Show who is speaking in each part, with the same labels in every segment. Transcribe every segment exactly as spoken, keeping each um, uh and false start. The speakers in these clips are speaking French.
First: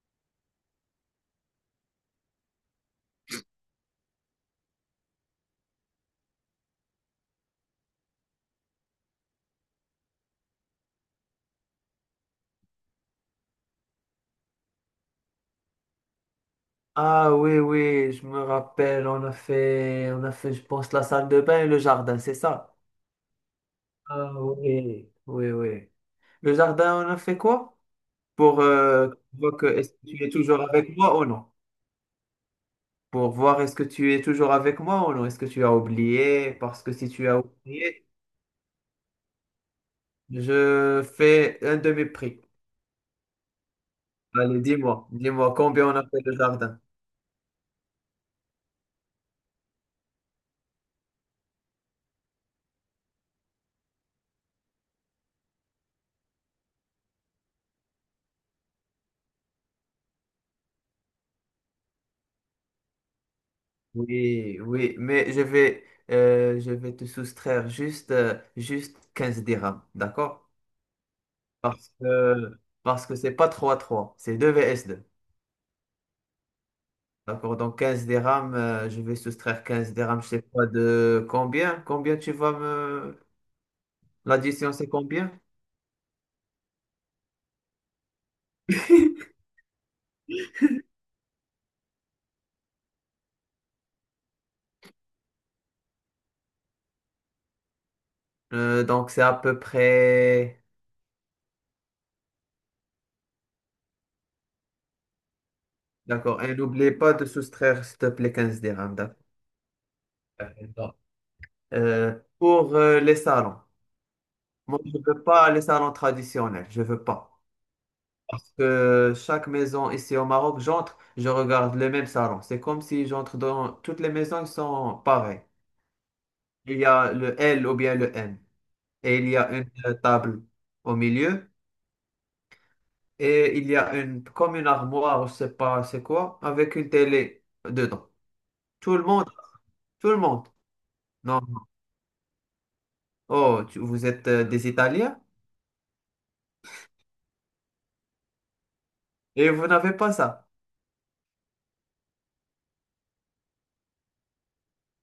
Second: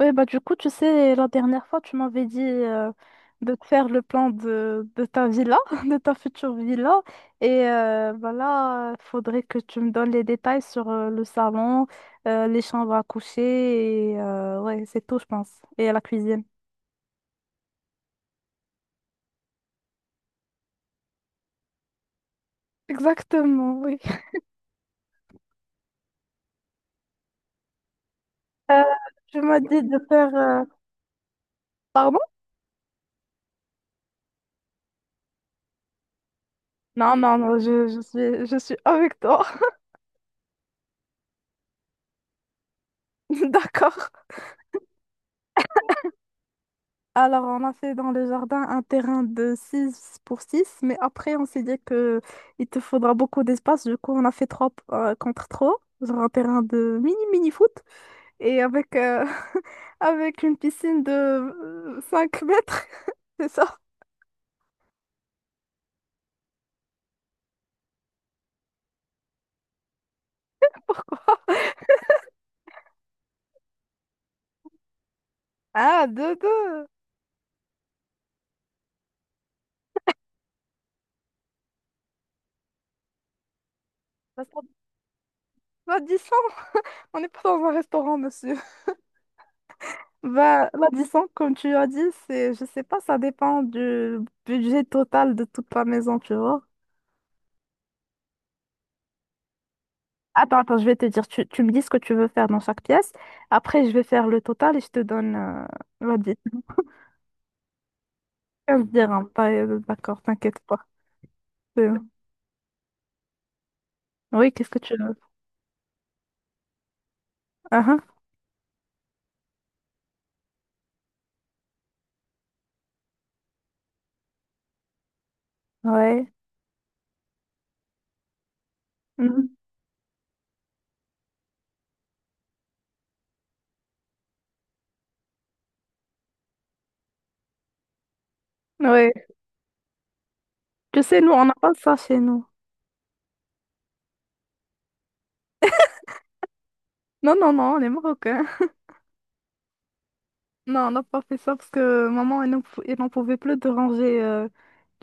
Speaker 1: Oui, bah du coup, tu sais, la dernière fois, tu m'avais dit euh, de te faire le plan de, de ta villa, de ta future villa. Et euh, bah là, il faudrait que tu me donnes les détails sur euh, le salon, euh, les chambres à coucher, et euh, ouais, c'est tout, je pense. Et la cuisine.
Speaker 2: Ah oui, oui, je me rappelle, on a fait, on a fait, je pense, la salle de bain et le jardin, c'est ça?
Speaker 1: Exactement, oui.
Speaker 2: Ah oui. Oui, oui. Le jardin, on a fait quoi? Pour
Speaker 1: Euh,
Speaker 2: euh,
Speaker 1: Tu
Speaker 2: voir
Speaker 1: m'as
Speaker 2: que
Speaker 1: dit
Speaker 2: est-ce que
Speaker 1: de
Speaker 2: tu es
Speaker 1: faire...
Speaker 2: toujours
Speaker 1: euh,
Speaker 2: avec moi ou non?
Speaker 1: Pardon?
Speaker 2: Pour voir est-ce que tu es toujours avec moi ou non? Est-ce que tu as oublié? Parce que si
Speaker 1: Non,
Speaker 2: tu
Speaker 1: non,
Speaker 2: as
Speaker 1: non, je, je
Speaker 2: oublié,
Speaker 1: suis, je suis avec toi.
Speaker 2: je fais un demi-prix.
Speaker 1: D'accord.
Speaker 2: Allez, dis-moi, dis-moi combien on a fait le jardin.
Speaker 1: Alors, on a fait dans le jardin un terrain de six pour six, mais après, on s'est dit que il te faudra beaucoup d'espace. Du coup, on a fait trois euh, contre trois, genre un terrain de mini-mini-foot, et avec, euh, avec une piscine de euh, cinq mètres, c'est ça?
Speaker 2: Oui, oui, mais je vais, euh, je vais te soustraire juste, euh, juste quinze dirhams, d'accord? Parce que, parce que c'est pas trois trois c'est deux vs deux.
Speaker 1: Ah, deux deux.
Speaker 2: D'accord, donc quinze dirhams, euh, je vais soustraire quinze dirhams, je sais pas de combien, combien tu vas me... L'addition, c'est combien?
Speaker 1: Bah, dix, on n'est pas dans un restaurant, monsieur. Bah, la dix comme tu as dit, c'est, je sais pas, ça dépend du budget total de toute la maison, tu vois.
Speaker 2: Euh, donc c'est à peu
Speaker 1: Attends,
Speaker 2: près...
Speaker 1: attends, je vais te dire, tu, tu me dis ce que tu veux faire dans chaque pièce. Après, je vais faire le total et je te donne, euh, vas-y,
Speaker 2: D'accord, et n'oubliez pas de soustraire, s'il te plaît, quinze
Speaker 1: quinze
Speaker 2: dirhams.
Speaker 1: dirhams. Pas- euh, D'accord, t'inquiète pas.
Speaker 2: D'accord.
Speaker 1: C'est-
Speaker 2: Euh, pour euh, les salons,
Speaker 1: Oui, qu'est-ce que
Speaker 2: moi,
Speaker 1: tu
Speaker 2: je
Speaker 1: veux?
Speaker 2: veux pas les salons traditionnels, je veux pas.
Speaker 1: Ah,
Speaker 2: Parce que chaque maison ici au Maroc, j'entre, je regarde les mêmes salons. C'est comme si j'entre dans toutes les maisons, ils sont pareils.
Speaker 1: ah, ouais.
Speaker 2: Il y a le L ou bien le N. Et il y
Speaker 1: Mhm.
Speaker 2: a une euh, table au milieu. Et il y a une, comme une armoire, je sais pas c'est quoi, avec une télé dedans. Tout le
Speaker 1: Ouais.
Speaker 2: monde, tout le monde.
Speaker 1: Tu sais, nous,
Speaker 2: Non.
Speaker 1: on n'a pas ça chez nous.
Speaker 2: Oh, tu- vous êtes euh, des Italiens
Speaker 1: Non, non, non, on est marocains.
Speaker 2: et vous n'avez pas ça.
Speaker 1: Non, on n'a pas fait ça parce que maman, elle n'en pou- elle n'en pouvait plus de ranger euh,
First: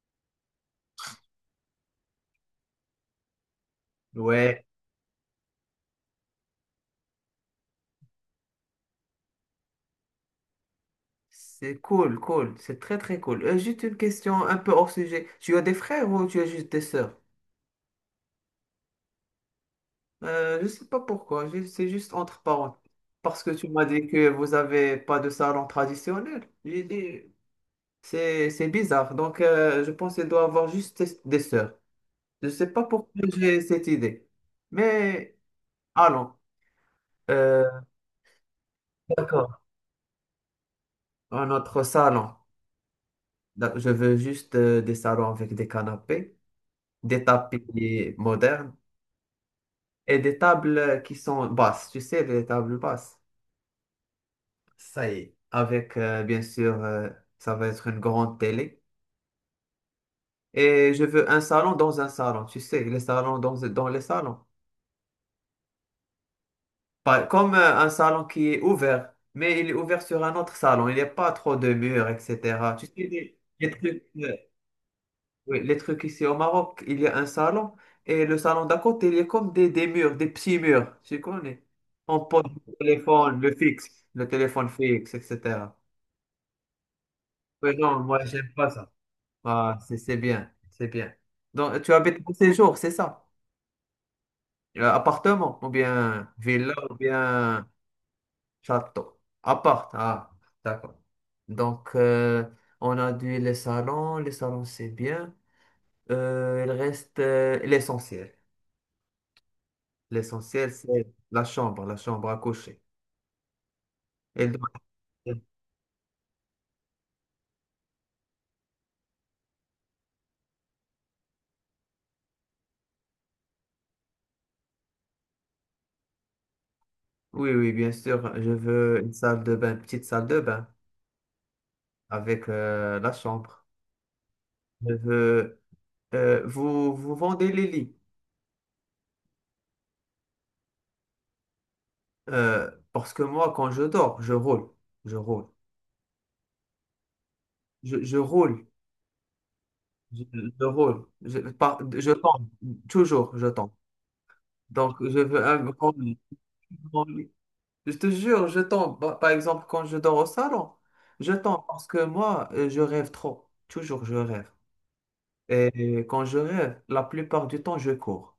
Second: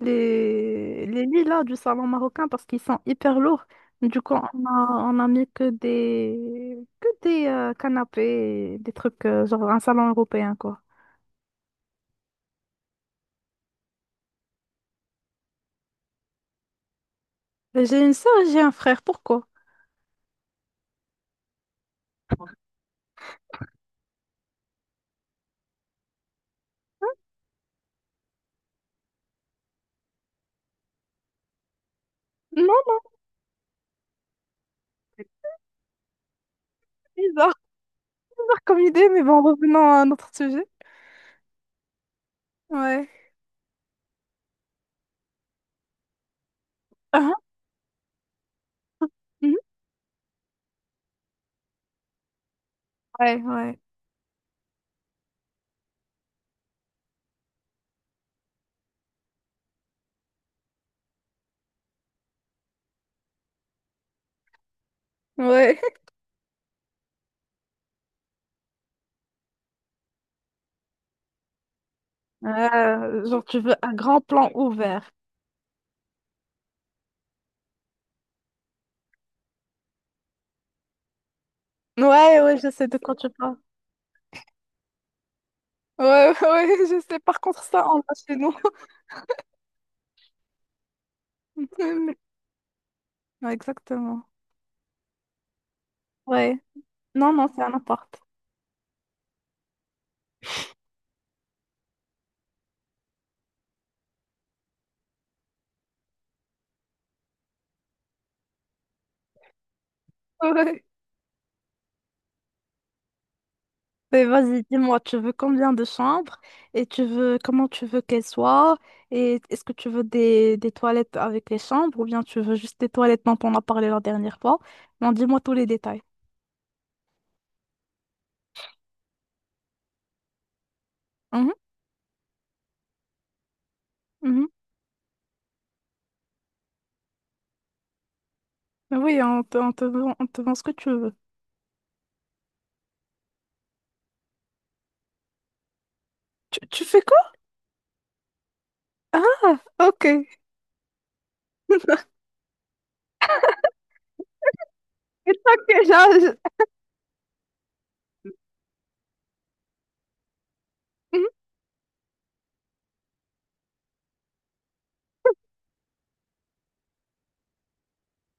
Speaker 1: les, les lits là du salon marocain parce qu'ils sont hyper lourds. Du coup, on
Speaker 2: Ouais,
Speaker 1: a, on a mis que des, que des euh, canapés, des trucs euh, genre un salon européen quoi.
Speaker 2: c'est cool, cool. C'est très, très cool. Euh, juste une question un peu hors sujet. Tu as des frères ou tu as juste des sœurs?
Speaker 1: J'ai une sœur et j'ai un frère, pourquoi?
Speaker 2: Euh, je sais pas pourquoi. ju- C'est juste entre parenthèses. Parce que tu m'as dit que vous avez pas de salon traditionnel. J'ai dit, C'est, c'est bizarre. Donc, euh, je pense qu'elle doit avoir juste des des sœurs. Je ne sais pas
Speaker 1: Non,
Speaker 2: pourquoi j'ai cette idée.
Speaker 1: c'est
Speaker 2: Mais allons.
Speaker 1: bizarre
Speaker 2: Euh,
Speaker 1: comme idée, mais bon,
Speaker 2: d'accord.
Speaker 1: revenons à notre sujet.
Speaker 2: Un autre salon.
Speaker 1: Ouais.
Speaker 2: Da- Je veux juste euh, des salons avec des canapés, des
Speaker 1: Ah,
Speaker 2: tapis modernes
Speaker 1: mhm.
Speaker 2: et des tables qui sont basses. Tu sais, des tables basses.
Speaker 1: Ouais, ouais.
Speaker 2: Ça y est. Avec, euh, bien sûr, euh, ça va être une grande télé. Et je veux un salon dans un salon. Tu sais, les salons dans, dans les salons.
Speaker 1: Ouais.
Speaker 2: Pas- Comme euh, un salon qui est ouvert, mais il est ouvert sur un autre salon. Il n'y a pas trop de murs, et cetera. Tu sais,
Speaker 1: Euh,
Speaker 2: les,
Speaker 1: genre, tu
Speaker 2: les
Speaker 1: veux un
Speaker 2: trucs,
Speaker 1: grand
Speaker 2: euh,
Speaker 1: plan ouvert.
Speaker 2: oui, les trucs ici au Maroc, il y a un salon et le salon d'à côté, il est comme des, des murs, des petits murs. Tu connais? On
Speaker 1: Ouais,
Speaker 2: pose
Speaker 1: ouais, je
Speaker 2: le
Speaker 1: sais de quoi tu
Speaker 2: téléphone,
Speaker 1: parles.
Speaker 2: le fixe, le téléphone fixe, et cetera.
Speaker 1: Ouais, ouais, je sais. Par contre,
Speaker 2: Mais
Speaker 1: ça, on
Speaker 2: non,
Speaker 1: l'a
Speaker 2: moi,
Speaker 1: chez
Speaker 2: j'aime
Speaker 1: nous.
Speaker 2: pas ça. Ah, c'est c'est bien, c'est bien. Donc, tu habites pour ces jours, c'est ça?
Speaker 1: Ouais, exactement.
Speaker 2: Euh, appartement, ou bien
Speaker 1: Ouais.
Speaker 2: villa, ou
Speaker 1: Non, non, c'est
Speaker 2: bien.
Speaker 1: un appart.
Speaker 2: Château. Appart. Ah, d'accord. Donc, euh, on a dit les salons. Les salons, c'est bien. Euh, il reste euh, l'essentiel. L'essentiel,
Speaker 1: Ouais.
Speaker 2: c'est la chambre, la chambre à coucher.
Speaker 1: Mais
Speaker 2: Elle
Speaker 1: vas-y,
Speaker 2: doit
Speaker 1: dis-moi, tu veux
Speaker 2: être-
Speaker 1: combien de chambres et tu veux comment tu veux qu'elles soient et est-ce que tu veux des, des toilettes avec les chambres ou bien tu veux juste des toilettes dont on a parlé la dernière fois? Non, dis-moi tous les détails.
Speaker 2: Oui, oui, bien sûr. Je veux une salle de bain, petite salle de bain
Speaker 1: Mhm,
Speaker 2: avec euh, la chambre.
Speaker 1: mhm.
Speaker 2: Je veux euh, vous, vous vendez les lits.
Speaker 1: Mais oui, on te, on te vend, on te vend ce que tu veux.
Speaker 2: Euh, parce que moi, quand je dors, je roule. Je roule.
Speaker 1: Tu, tu fais quoi?
Speaker 2: Je, je roule.
Speaker 1: Ah, ok.
Speaker 2: Je, je roule, je, par- je tombe, toujours je tombe. Donc, je
Speaker 1: Et
Speaker 2: veux
Speaker 1: toi,
Speaker 2: un
Speaker 1: que
Speaker 2: grand lit.
Speaker 1: genre,
Speaker 2: Grand lit. Je te jure, je tombe. Par par exemple, quand je dors au salon,
Speaker 1: mhm.
Speaker 2: je tombe parce que moi, euh, je rêve trop. Toujours, je rêve. Et quand je rêve, la plupart du temps, je cours.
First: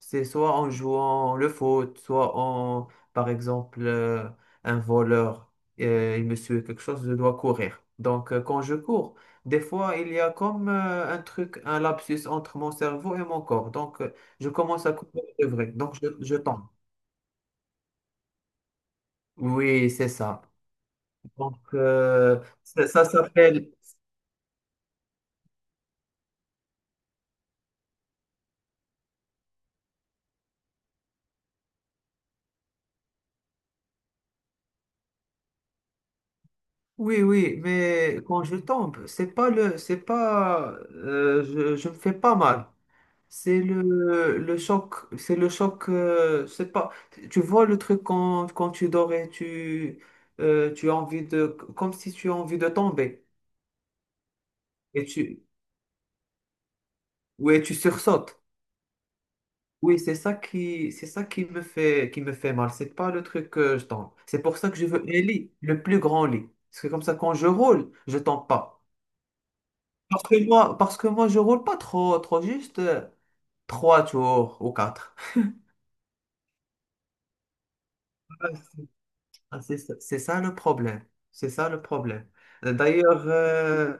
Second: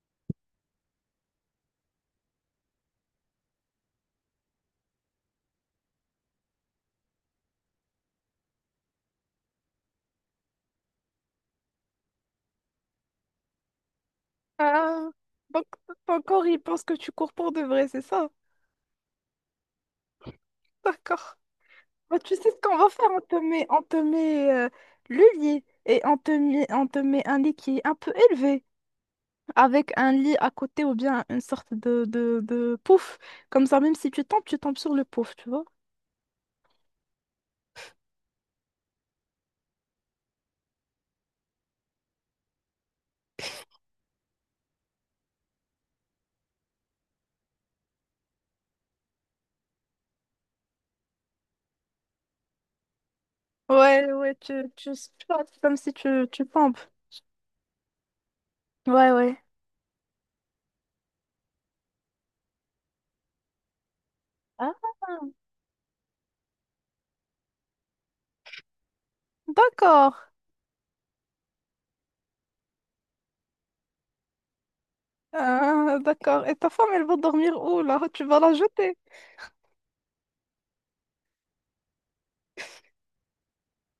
Speaker 2: C'est soit en jouant le foot, soit en, par exemple, euh, un voleur, euh, il me suit quelque chose, je dois courir. Donc, euh, quand je cours, des fois, il y a comme euh, un truc, un lapsus entre mon cerveau et mon corps. Donc, euh, je
Speaker 1: je-
Speaker 2: commence à
Speaker 1: euh,
Speaker 2: courir de
Speaker 1: donc
Speaker 2: vrai. Donc, je,
Speaker 1: ton
Speaker 2: je
Speaker 1: corps, il
Speaker 2: tombe.
Speaker 1: pense que tu cours pour de vrai, c'est ça?
Speaker 2: Oui, c'est ça.
Speaker 1: D'accord.
Speaker 2: Donc,
Speaker 1: Bah, tu
Speaker 2: euh,
Speaker 1: sais ce qu'on
Speaker 2: ça,
Speaker 1: va
Speaker 2: ça
Speaker 1: faire? On te met,
Speaker 2: s'appelle...
Speaker 1: on te met euh, le lit et on te met, on te met un lit qui est un peu élevé avec un lit à côté ou bien une sorte de, de, de pouf. Comme ça, même si tu tombes, tu tombes sur le pouf, tu vois?
Speaker 2: Oui, oui, mais quand je tombe, c'est pas le, c'est pas, euh, je, je me fais pas mal. C'est le, le choc, c'est le choc, euh, c'est pas, tu vois le truc quand, quand tu dors et tu, euh, tu as envie de, comme si tu as envie de tomber
Speaker 1: Ouais, ouais, tu, tu
Speaker 2: et tu,
Speaker 1: squattes comme si tu, tu tombes.
Speaker 2: ouais, tu sursautes.
Speaker 1: Ouais, ouais.
Speaker 2: Oui, c'est ça qui, c'est ça qui me fait, qui me fait mal. C'est pas le truc que je tombe. C'est pour ça
Speaker 1: Ah,
Speaker 2: que je veux un lit, le plus grand lit. Parce que comme ça, quand je roule, je tombe pas. Parce
Speaker 1: d'accord.
Speaker 2: que moi, parce que moi, je roule pas trop, trop juste euh, trois tours ou quatre.
Speaker 1: Ah, d'accord. Et ta femme, elle va dormir où là? Tu vas
Speaker 2: Ah,
Speaker 1: la
Speaker 2: c'est
Speaker 1: jeter.
Speaker 2: ah, c'est ça c'est ça le problème. C'est ça le problème. Euh, D'ailleurs, euh,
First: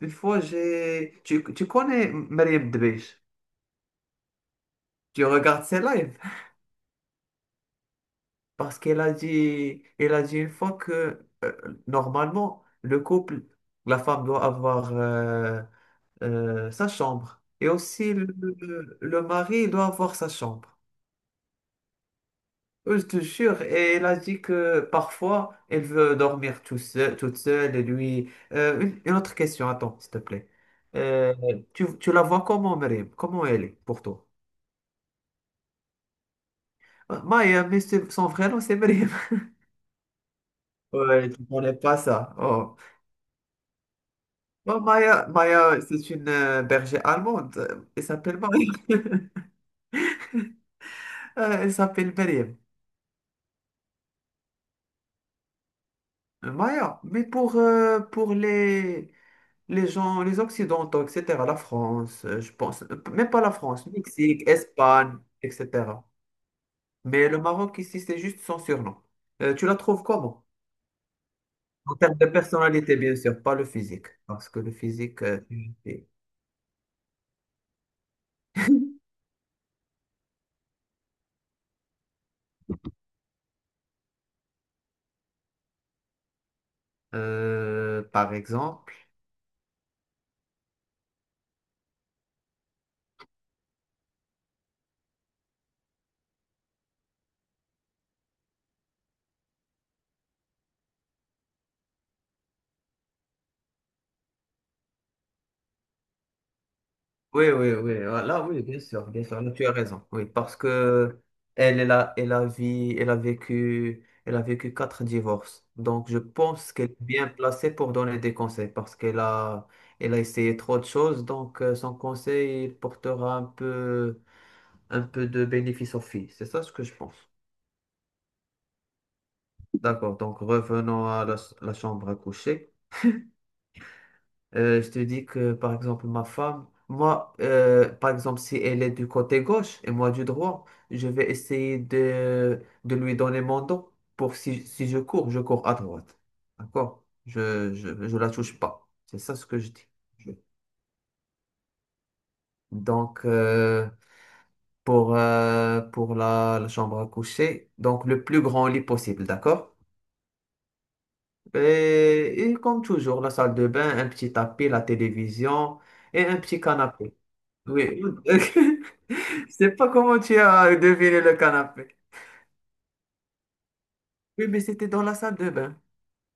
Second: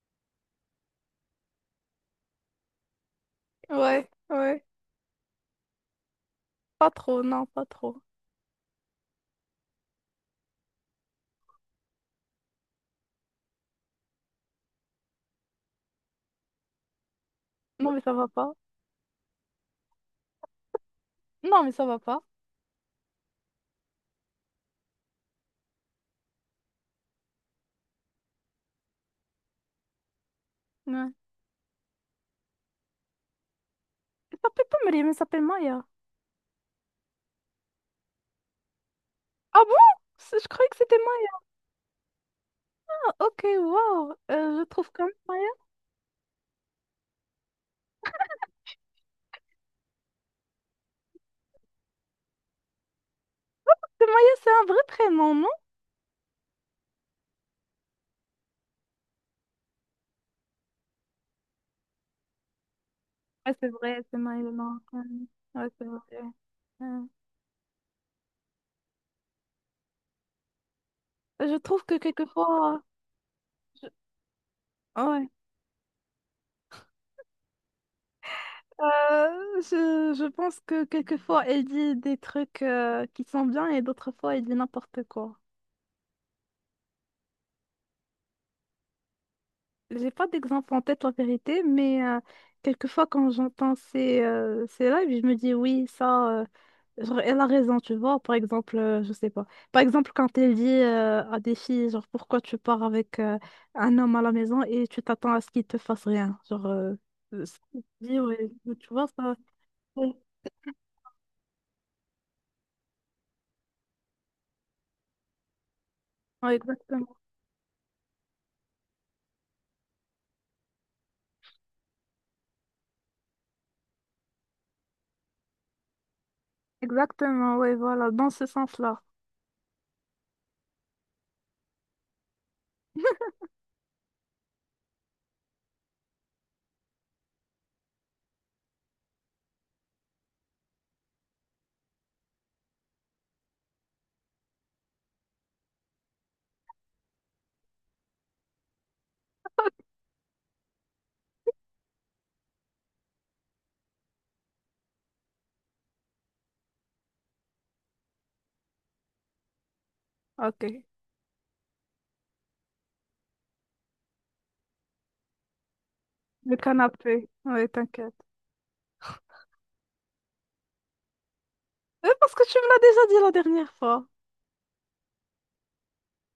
Speaker 2: une fois, j'ai... Tu, tu connais Mariam Debech?
Speaker 1: Ouais, ouais.
Speaker 2: Tu regardes ses lives?
Speaker 1: Pas trop, non, pas trop.
Speaker 2: Parce qu'elle a dit, elle a dit une fois que euh, normalement, le couple, la femme doit avoir euh, euh, sa chambre. Et
Speaker 1: Non, mais ça
Speaker 2: aussi,
Speaker 1: va
Speaker 2: le
Speaker 1: pas.
Speaker 2: le mari doit avoir sa chambre.
Speaker 1: Non, mais ça va pas.
Speaker 2: Oui, je te jure, et elle a dit que parfois elle veut dormir tout seul- toute seule. Et lui, euh, une, une autre question, attends, s'il te plaît.
Speaker 1: Ouais.
Speaker 2: Euh, tu, tu la vois comment, Mariam? Comment elle est pour toi?
Speaker 1: Elle s'appelle pas Maria, mais s'appelle Maya.
Speaker 2: Euh, Maya, mais c'est- son vrai nom, c'est Mariam.
Speaker 1: Ah bon? C'est- je croyais que c'était
Speaker 2: Ouais,
Speaker 1: Maya.
Speaker 2: tu connais pas ça. Oh.
Speaker 1: Ok, wow. Euh, je
Speaker 2: Bon,
Speaker 1: trouve quand même
Speaker 2: Maya,
Speaker 1: Maya.
Speaker 2: Maya, c'est une euh, bergère allemande. Euh, Elle s'appelle Maya. Euh, elle s'appelle Mariam.
Speaker 1: C'est Maya, c'est un vrai prénom, non?
Speaker 2: Maya, mais pour, euh, pour les, les gens, les Occidentaux, et cetera, la France, euh, je pense, euh, même pas la
Speaker 1: Ouais, c'est
Speaker 2: France,
Speaker 1: vrai, c'est Maya
Speaker 2: Mexique,
Speaker 1: le Marocain.
Speaker 2: Espagne,
Speaker 1: Ouais, c'est vrai.
Speaker 2: et cetera.
Speaker 1: Ouais.
Speaker 2: Mais le Maroc ici, c'est juste son surnom. Euh, tu la trouves comment?
Speaker 1: Je trouve
Speaker 2: En
Speaker 1: que
Speaker 2: termes de
Speaker 1: quelquefois.
Speaker 2: personnalité, bien sûr, pas le physique, parce que le physique,
Speaker 1: Ouais.
Speaker 2: euh, tu le fais.
Speaker 1: Euh, je, je pense que quelquefois elle dit des trucs euh, qui sont bien et d'autres fois elle dit n'importe quoi.
Speaker 2: Euh, par exemple,
Speaker 1: J'ai pas d'exemple en tête en vérité, mais euh, quelquefois quand j'entends ces, euh, ces lives, je me dis oui, ça. Euh, genre, elle a raison, tu vois. Par exemple, euh, je sais pas. Par exemple, quand elle dit euh, à des filles, genre, pourquoi tu pars avec euh, un homme à la maison et tu t'attends à ce qu'il te fasse rien. Genre, euh, euh,
Speaker 2: oui,
Speaker 1: ce
Speaker 2: oui,
Speaker 1: qu'elle
Speaker 2: oui.
Speaker 1: dit,
Speaker 2: Ah, là,
Speaker 1: ouais,
Speaker 2: oui, bien
Speaker 1: tu
Speaker 2: sûr,
Speaker 1: vois,
Speaker 2: bien
Speaker 1: ça.
Speaker 2: sûr. Là, tu as raison.
Speaker 1: Ouais,
Speaker 2: Oui, parce que elle, elle a, elle a vi- elle a vécu, elle a vécu quatre divorces. Donc, je
Speaker 1: ouais,
Speaker 2: pense qu'elle est
Speaker 1: exactement.
Speaker 2: bien placée pour donner des conseils parce qu'elle a, elle a essayé trop de choses. Donc, euh, son conseil, il portera un peu, un peu de bénéfice aux filles. C'est ça ce que je pense.
Speaker 1: Exactement, ouais, voilà, dans ce sens-là.
Speaker 2: D'accord. Donc, revenons à la, la chambre à coucher. Euh, je te dis que, par exemple, ma femme, moi, euh, par exemple, si elle est du côté gauche et moi du droit, je vais essayer de, de lui donner mon dos pour si, si je cours, je cours à droite. D'accord? Je, je, je la touche pas. C'est ça ce que je dis. Je- Donc, euh, pour, euh, pour la, la chambre à coucher, donc le plus grand lit possible, d'accord?
Speaker 1: Ok.
Speaker 2: Et, et comme toujours, la salle de bain, un petit tapis, la télévision et un
Speaker 1: Le
Speaker 2: petit canapé.
Speaker 1: canapé. Ouais,
Speaker 2: Oui.
Speaker 1: t'inquiète.
Speaker 2: Je sais pas comment tu as deviné le canapé.
Speaker 1: Euh, parce que tu me l'as déjà dit la dernière fois.
Speaker 2: Oui, mais c'était dans la salle de bain.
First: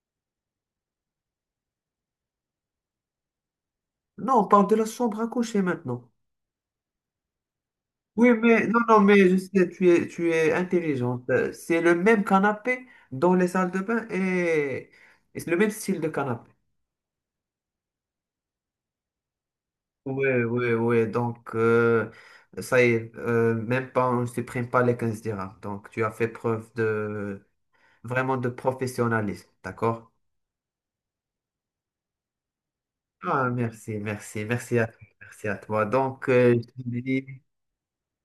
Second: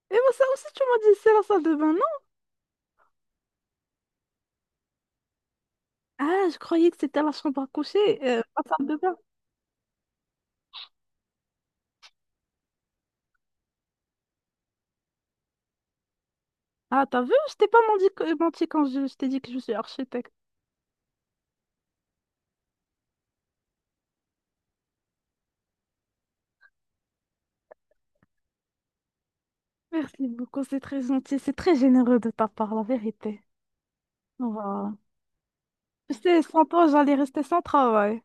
Speaker 1: Et moi, ça aussi, tu m'as dit, c'est la salle de bain, non?
Speaker 2: Non, on parle de la chambre à coucher maintenant.
Speaker 1: Ah, je croyais que c'était la chambre à coucher,
Speaker 2: Oui,
Speaker 1: euh, la
Speaker 2: mais non,
Speaker 1: salle de
Speaker 2: non,
Speaker 1: bain.
Speaker 2: mais je sais, tu es, tu es intelligente. Euh, C'est le même canapé dans les salles de bain et, et c'est le même style de canapé.
Speaker 1: Ah, t'as vu, je t'ai pas menti, que- menti quand je, je t'ai dit que je suis
Speaker 2: Oui,
Speaker 1: architecte.
Speaker 2: oui, oui. Donc, euh, ça y est, euh, même pas, on ne supprime pas les quinze dirhams. Donc, tu as fait preuve de vraiment de professionnalisme, d'accord?
Speaker 1: Merci beaucoup, c'est très gentil, c'est très généreux de ta part, la vérité.
Speaker 2: Ah, merci, merci, merci à
Speaker 1: Voilà.
Speaker 2: toi, merci à toi.
Speaker 1: Tu
Speaker 2: Donc,
Speaker 1: sais,
Speaker 2: euh,
Speaker 1: sans
Speaker 2: je
Speaker 1: toi,
Speaker 2: te
Speaker 1: j'allais
Speaker 2: dis.
Speaker 1: rester sans travail.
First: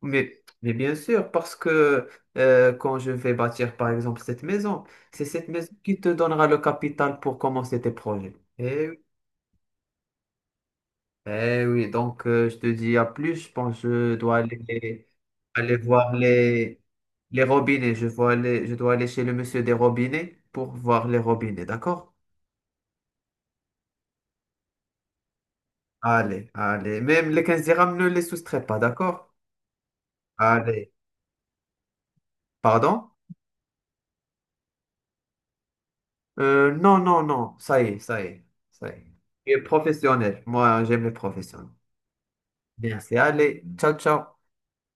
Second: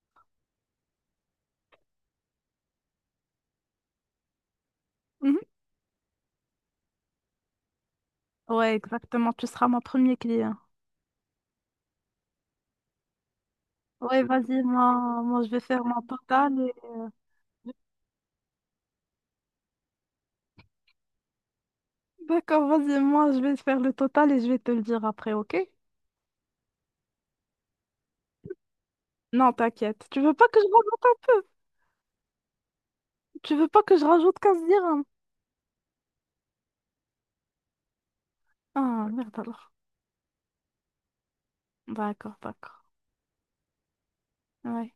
Speaker 2: Mais, mais bien sûr, parce que euh, quand je vais bâtir, par exemple, cette maison, c'est
Speaker 1: Mhm.
Speaker 2: cette maison qui te donnera le capital pour commencer tes projets.
Speaker 1: Ouais,
Speaker 2: Eh oui,
Speaker 1: exactement, tu seras mon premier client.
Speaker 2: eh oui. Donc euh, je te dis à plus, je pense que je
Speaker 1: Ouais,
Speaker 2: dois
Speaker 1: vas-y,
Speaker 2: aller,
Speaker 1: moi, moi, je vais
Speaker 2: aller
Speaker 1: faire mon
Speaker 2: voir
Speaker 1: total. Et-
Speaker 2: les, les robinets. Je vois aller- je dois aller chez le monsieur des robinets pour voir les robinets, d'accord?
Speaker 1: D'accord, vas-y, moi, je vais faire le total et je vais te le dire après, ok?
Speaker 2: Allez, allez. Même les quinze dirhams, ne les soustrais pas, d'accord?
Speaker 1: Non, t'inquiète. Tu veux pas que je
Speaker 2: Allez.
Speaker 1: rajoute un peu?
Speaker 2: Pardon?
Speaker 1: Tu veux pas que je rajoute quinze dirhams?
Speaker 2: Euh, non, non, non, ça y est, ça y est, ça y est.
Speaker 1: Ah, merde
Speaker 2: Je suis
Speaker 1: alors.
Speaker 2: professionnel. Moi, j'aime les professionnels.
Speaker 1: D'accord, d'accord.
Speaker 2: Bien, c'est allez. Ciao, ciao.
Speaker 1: Ouais.